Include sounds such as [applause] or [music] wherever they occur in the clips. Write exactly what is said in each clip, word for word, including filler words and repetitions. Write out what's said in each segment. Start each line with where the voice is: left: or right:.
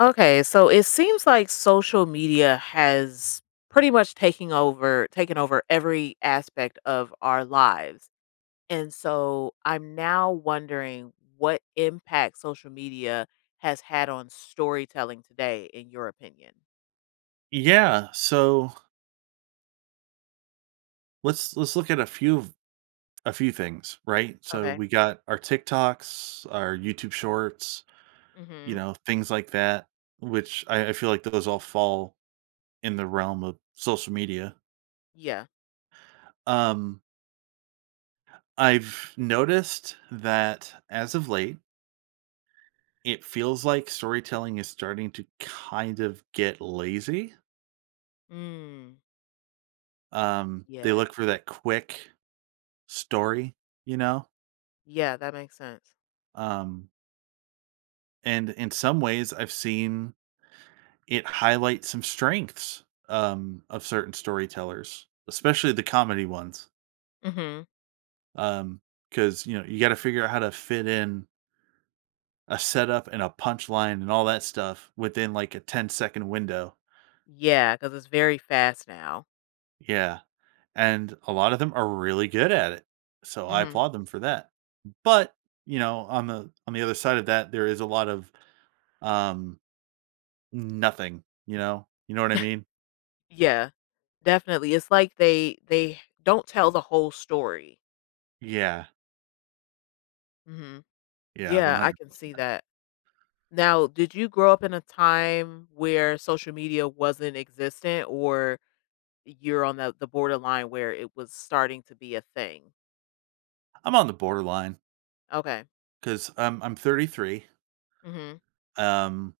left: Okay, so it seems like social media has pretty much taken over taken over every aspect of our lives. And so I'm now wondering what impact social media has had on storytelling today in your opinion.
right: Yeah, so let's let's look at a few of a few things, right? So
left: Okay.
right: we got our TikToks, our YouTube Shorts, you
left: Mhm.
right: know, things like that, which I, I feel like those all fall in the realm of social media.
left: Yeah.
right: Um, I've noticed that as of late, it feels like storytelling is starting to kind of get lazy.
left: Mm.
right: Um, they
left: Yeah.
right: look for that quick story, you know.
left: Yeah, that makes sense.
right: Um, and in some ways, I've seen it highlights some strengths um, of certain storytellers, especially the comedy ones.
left: Mhm.
right: Um, because you know you got to figure out how to fit in a setup and a punchline and all that stuff within like a ten-second window.
left: Yeah, cuz it's very fast now.
right: Yeah, and a lot of them are really good at it, so I
left: Mhm.
right: applaud them for that. But you know, on the on the other side of that, there is a lot of um, nothing. You know, you know what I mean?
left: Yeah. Definitely. It's like they they don't tell the whole story.
right: Yeah,
left: Mhm.
right: yeah, one
left: Yeah, I
right: hundred
left: can see
right: percent.
left: that. Now, did you grow up in a time where social media wasn't existent, or you're on the, the borderline where it was starting to be a thing?
right: I'm on the borderline.
left: Okay.
right: 'Cause, um, I'm thirty-three,
left: Hmm.
right: um,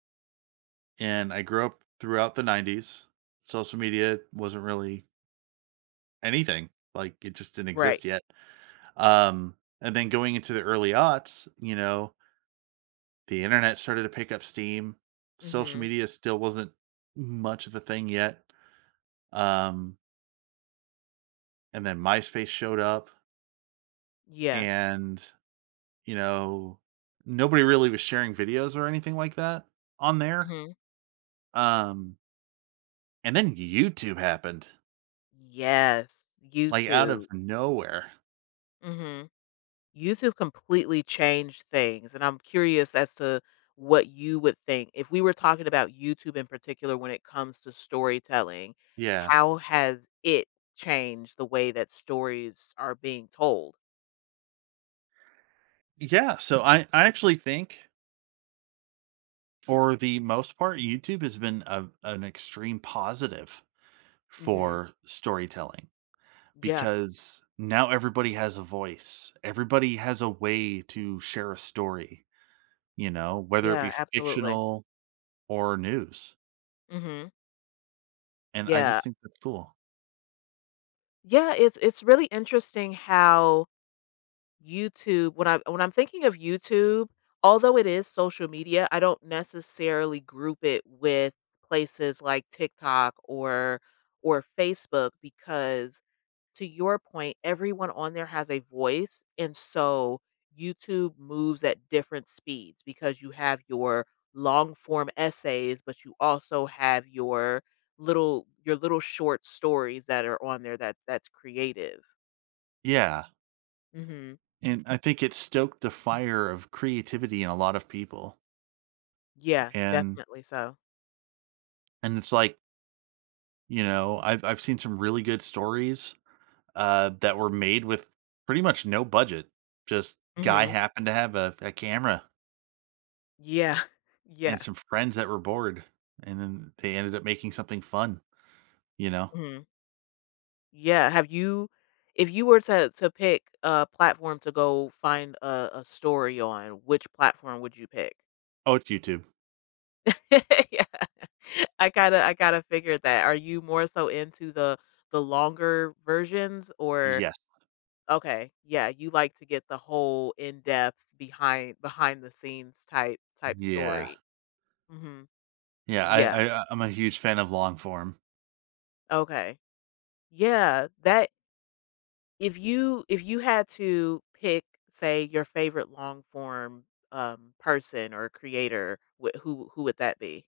right: and I grew up throughout the nineties. Social media wasn't really anything, like, it just didn't
left: Right.
right: exist yet. Um, and then going into the early aughts, you know, the internet started to pick up steam. Social
left: Hmm.
right: media still wasn't much of a thing yet. Um, and then MySpace showed up,
left: Yeah.
right: and, you know, nobody really was sharing videos or anything like that on there.
left: Hmm.
right: Um, and then YouTube happened.
left: Yes.
right: Like, out of
left: YouTube.
right: nowhere.
left: YouTube completely changed things, and I'm curious as to what you would think. If we were talking about YouTube in particular when it comes to storytelling,
right: Yeah.
left: how has it changed the way that stories are being told?
right: Yeah, so I I actually think, for the most part, YouTube has been a an extreme positive
left: Mhm.
right: for storytelling,
left: Yeah.
right: because now everybody has a voice. Everybody has a way to share a story, you know, whether it
left: Yeah,
right: be
left: absolutely.
right: fictional or news,
left: Mhm.
right: and I
left: Yeah.
right: just think that's cool.
left: Yeah, it's it's really interesting how YouTube, when I when I'm thinking of YouTube, although it is social media, I don't necessarily group it with places like TikTok or or Facebook, because to your point, everyone on there has a voice. And so YouTube moves at different speeds, because you have your long form essays, but you also have your little your little short stories that are on there, that that's creative.
right: Yeah,
left: Mhm.
right: and I think it stoked the fire of creativity in a lot of people,
left: Yeah,
right: and
left: definitely so.
right: and it's like You know, I've I've seen some really good stories, uh, that were made with pretty much no budget. Just guy
left: Mhm.
right: happened to have a a camera
left: Yeah. [laughs] Yeah.
right: and some friends that were bored, and then they ended up making something fun, you know?
left: Mhm. Yeah, have you, if you were to to pick a platform to go find a a story on, which platform would you pick?
right: Oh, it's YouTube.
left: [laughs] Yeah. I gotta I gotta figure that. Are you more so into the the longer versions or
right: Yes.
left: okay, yeah, you like to get the whole in-depth behind behind the scenes type type
right: Yeah.
left: story. Mhm.
right: Yeah,
left: Yeah,
right: I I I'm a huge fan of long form.
left: okay. Yeah, that, if you if you had to pick, say, your favorite long form, um, person or creator, wh who who would that be?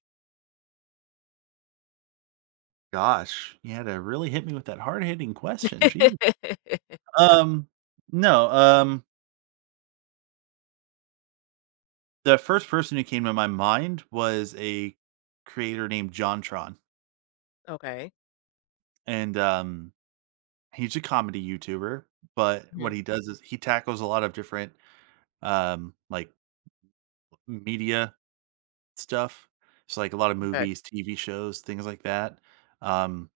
right: Gosh, you had to really hit me with that hard-hitting question, gee.
left: [laughs]
right: Um, no, um, the first person who came to my mind was a creator named JonTron,
left: Okay.
right: and, um he's a comedy YouTuber, but what
left: Mhm,
right: he does is he tackles a lot of different, um, like, media stuff. So, like, a lot of
left: okay.
right: movies, T V shows, things like that. Um,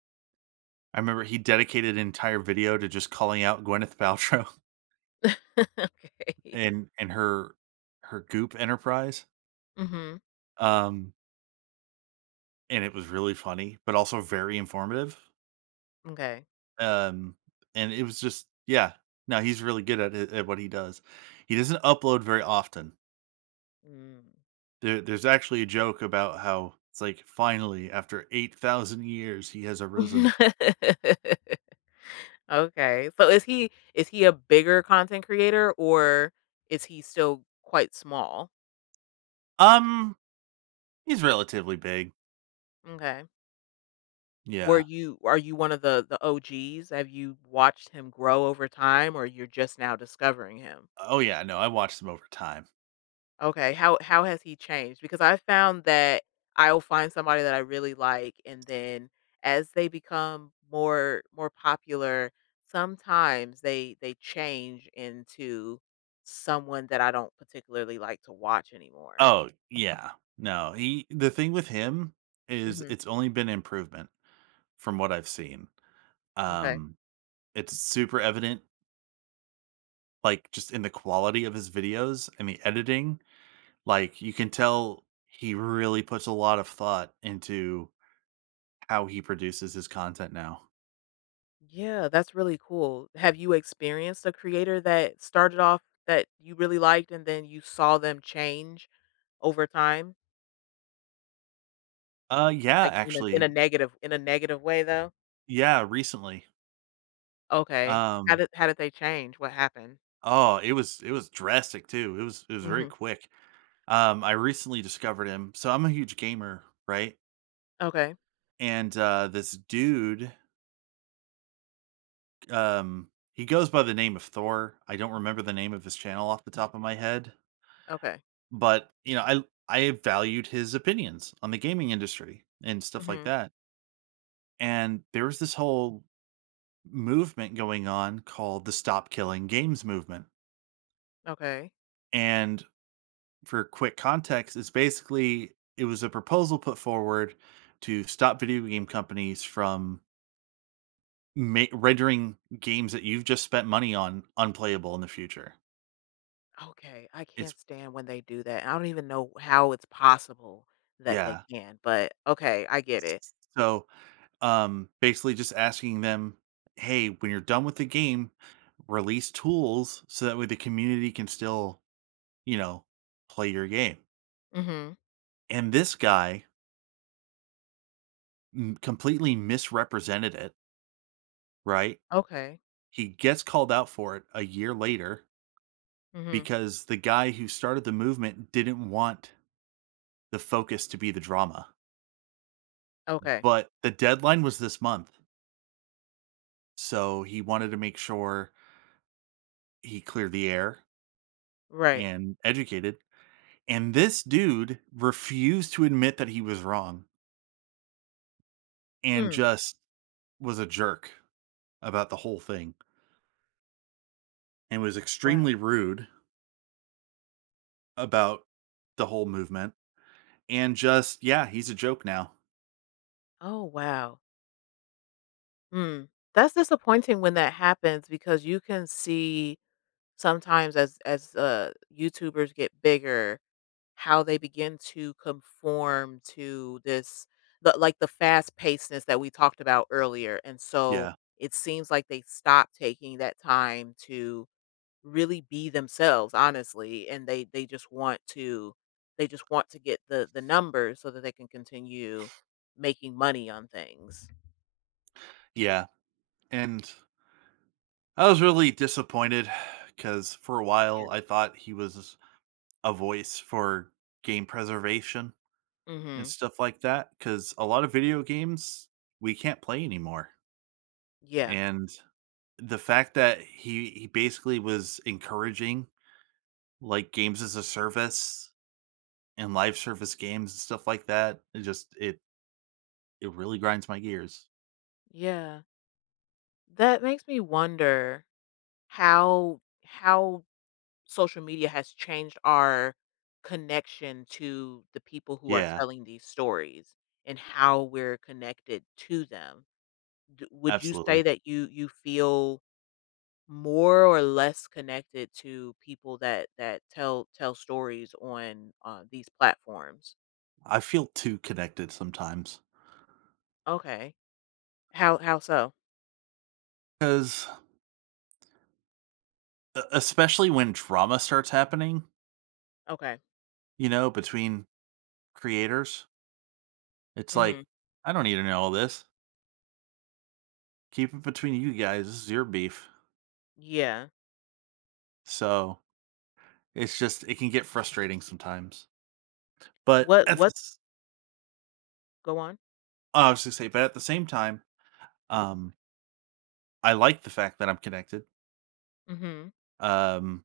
right: I remember he dedicated an entire video to just calling out Gwyneth Paltrow
left: [laughs]
right: [laughs]
left: Okay.
right: and and her her Goop enterprise,
left: Mhm,
right: um, and it was really funny, but also very informative.
left: okay.
right: Um, and it was just yeah. No, he's really good at it at what he does. He doesn't upload very often.
left: Mm.
right: There there's actually a joke about how it's like, "Finally, after eight thousand years, he has arisen."
left: [laughs] Okay, so is he is he a bigger content creator, or is he still quite small?
right: Um, he's relatively big.
left: Okay. Were
right: Yeah.
left: you are you one of the the O Gs? Have you watched him grow over time, or you're just now discovering him?
right: Oh, yeah, no, I watched him over time.
left: Okay, how how has he changed? Because I found that I'll find somebody that I really like, and then as they become more more popular, sometimes they they change into someone that I don't particularly like to watch anymore.
right: Oh, yeah. No, he the thing with him is
left: Mhm.
right: it's only been improvement from what I've seen.
left: Okay.
right: Um, it's super evident, like, just in the quality of his videos and the editing. Like, you can tell he really puts a lot of thought into how he produces his content now.
left: Yeah, that's really cool. Have you experienced a creator that started off that you really liked, and then you saw them change over time?
right: Uh, yeah,
left: Like in a in
right: actually.
left: a negative, in a negative way though?
right: Yeah, recently.
left: Okay. How
right: Um,
left: did how did they change? What happened?
right: oh, it was it was drastic too. It was it was very
left: Mhm.
right: quick. Um, I recently discovered him. So I'm a huge gamer, right?
left: Okay.
right: And uh this dude, um, he goes by the name of Thor. I don't remember the name of his channel off the top of my head,
left: Okay.
right: but you know, I I valued his opinions on the gaming industry and stuff like
left: Mhm.
right: that. And there was this whole movement going on called the Stop Killing Games movement.
left: Okay.
right: And for quick context, is basically it was a proposal put forward to stop video game companies from ma- rendering games that you've just spent money on unplayable in the future.
left: Okay. I
right: It's
left: can't stand when they do that. I don't even know how it's possible that they
right: yeah.
left: can, but okay, I get it.
right: So, um, basically, just asking them, hey, when you're done with the game, release tools so that way the community can still, you know, play your game.
left: Mhm.
right: And this guy m- completely misrepresented it. Right?
left: Okay.
right: He gets called out for it a year later
left: Mhm.
right: because the guy who started the movement didn't want the focus to be the drama.
left: Okay.
right: But the deadline was this month. So he wanted to make sure he cleared the air
left: Right.
right: and educated. And this dude refused to admit that he was wrong and
left: Mm.
right: just was a jerk about the whole thing and was
left: Wow.
right: extremely rude about the whole movement. And just, yeah, he's a joke now.
left: Oh, wow. Mm. That's disappointing when that happens, because you can see sometimes as as uh YouTubers get bigger, how they begin to conform to this, the, like the fast pacedness that we talked about earlier. And so
right: Yeah.
left: it seems like they stop taking that time to really be themselves, honestly, and they they just want to, they just want to get the the numbers so that they can continue making money on things.
right: Yeah. And I was really disappointed because for a while
left: Yeah.
right: I thought he was a voice for game preservation and
left: Mhm.
right: stuff like that. Because a lot of video games we can't play anymore,
left: Yeah.
right: and the fact that he he basically was encouraging like games as a service and live service games and stuff like that, it just it it really grinds my gears.
left: Yeah. That makes me wonder how how social media has changed our connection to the people who are
right: Yeah,
left: telling these stories and how we're connected to them. D- would you say
right: absolutely.
left: that you you feel more or less connected to people that that tell tell stories on uh, these platforms?
right: I feel too connected sometimes
left: Okay. How how so?
right: because especially when drama starts happening
left: Okay.
right: you know, between creators. It's like,
left: Mhm.
right: I don't need to know all this. Keep it between you guys. This is your beef.
left: Yeah.
right: So it's just, it can get frustrating sometimes. But
left: What
right: at
left: what's
right: this,
left: go on?
right: I was going to say, but at the same time, um, I like the fact that I'm connected
left: Mhm.
right: um,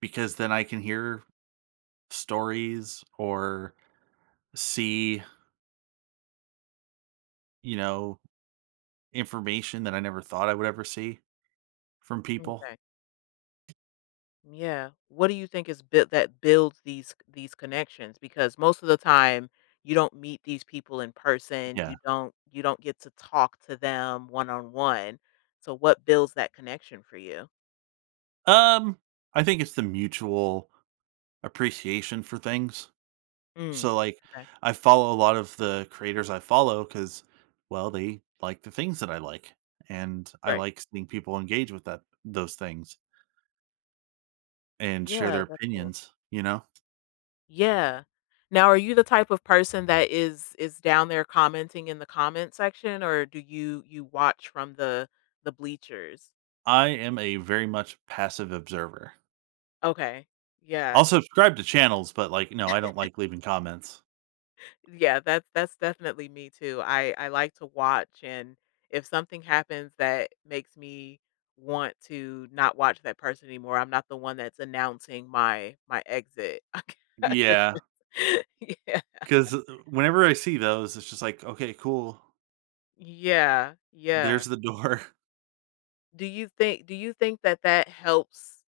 right: because then I can hear stories or see, you know, information that I never thought I would ever see from people.
left: Okay. Yeah. What do you think is built that builds these these connections? Because most of the time you don't meet these people in person.
right: Yeah.
left: You don't, you don't get to talk to them one on one. So what builds that connection for you?
right: Um, I think it's the mutual appreciation for things.
left: Mm.
right: So like
left: Okay.
right: I follow a lot of the creators I follow cuz well they like the things that I like and I
left: Right.
right: like seeing people engage with that those things and share their
left: Yeah, that's cool.
right: opinions, you know?
left: Yeah. Now, are you the type of person that is is down there commenting in the comment section, or do you, you watch from the the bleachers?
right: I am a very much passive observer.
left: Okay.
right: I'll
left: Yeah.
right: subscribe to channels, but like no, I don't like leaving comments.
left: Yeah, that's that's definitely me too. I I like to watch, and if something happens that makes me want to not watch that person anymore, I'm not the one that's announcing my my exit.
right: Yeah,
left: [laughs] Yeah.
right: cuz whenever I see those it's just like, okay, cool.
left: Yeah.
right: There's
left: Yeah.
right: the door. [laughs]
left: Do you think do you think that that helps,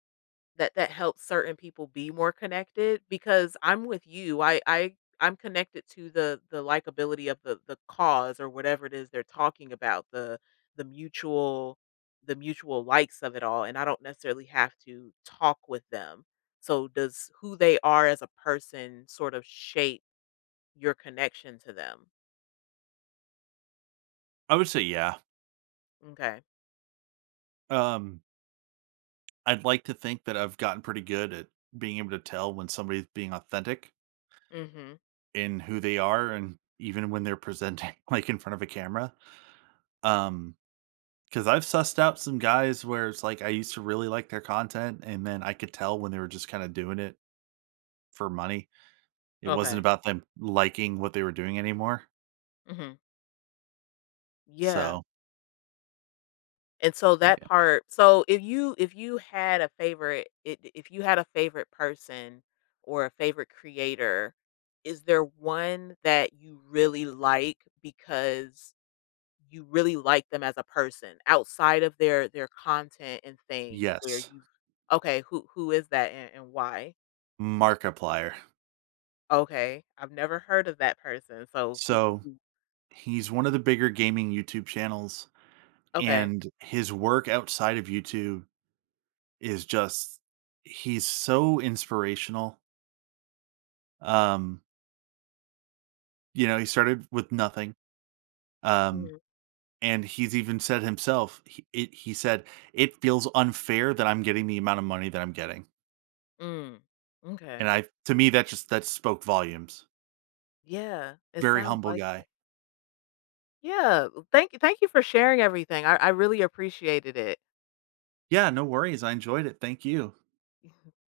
left: that that helps certain people be more connected, because I'm with you. I I I'm connected to the the likability of the the cause or whatever it is they're talking about, the the mutual the mutual likes of it all, and I don't necessarily have to talk with them. So does who they are as a person sort of shape your connection to them?
right: I would say yeah.
left: Okay.
right: Um I'd like to think that I've gotten pretty good at being able to tell when somebody's being authentic
left: Mhm.
right: in who they are and even when they're presenting [laughs] like in front of a camera. Um, because I've sussed out some guys where it's like I used to really like their content, and then I could tell when they were just kind of doing it for money. It wasn't
left: Okay.
right: about them liking what they were doing anymore.
left: Mhm. Yeah.
right: So,
left: And so that
right: yeah.
left: part, so if you if you had a favorite, I if you had a favorite person or a favorite creator, is there one that you really like because you really like them as a person outside of their their content and things where
right: Yes,
left: you, okay, who who is that, and, and why?
right: Markiplier.
left: Okay, I've never heard of that person. So who,
right: So
left: who
right: he's one of the bigger gaming YouTube channels,
left: okay.
right: and his work outside of YouTube is just he's so inspirational. Um, You know, he started with nothing, um,
left: Mhm.
right: and he's even said himself, he it he said, "It feels unfair that I'm getting the amount of money that I'm getting,"
left: Mm,
right: and
left: okay.
right: I to me, that just that spoke volumes.
left: Yeah, it
right: Very
left: sounds
right: humble
left: like,
right: guy.
left: yeah, thank you, thank you for sharing everything. I, I really appreciated it.
right: Yeah, no worries, I enjoyed it, thank you.
left: [laughs]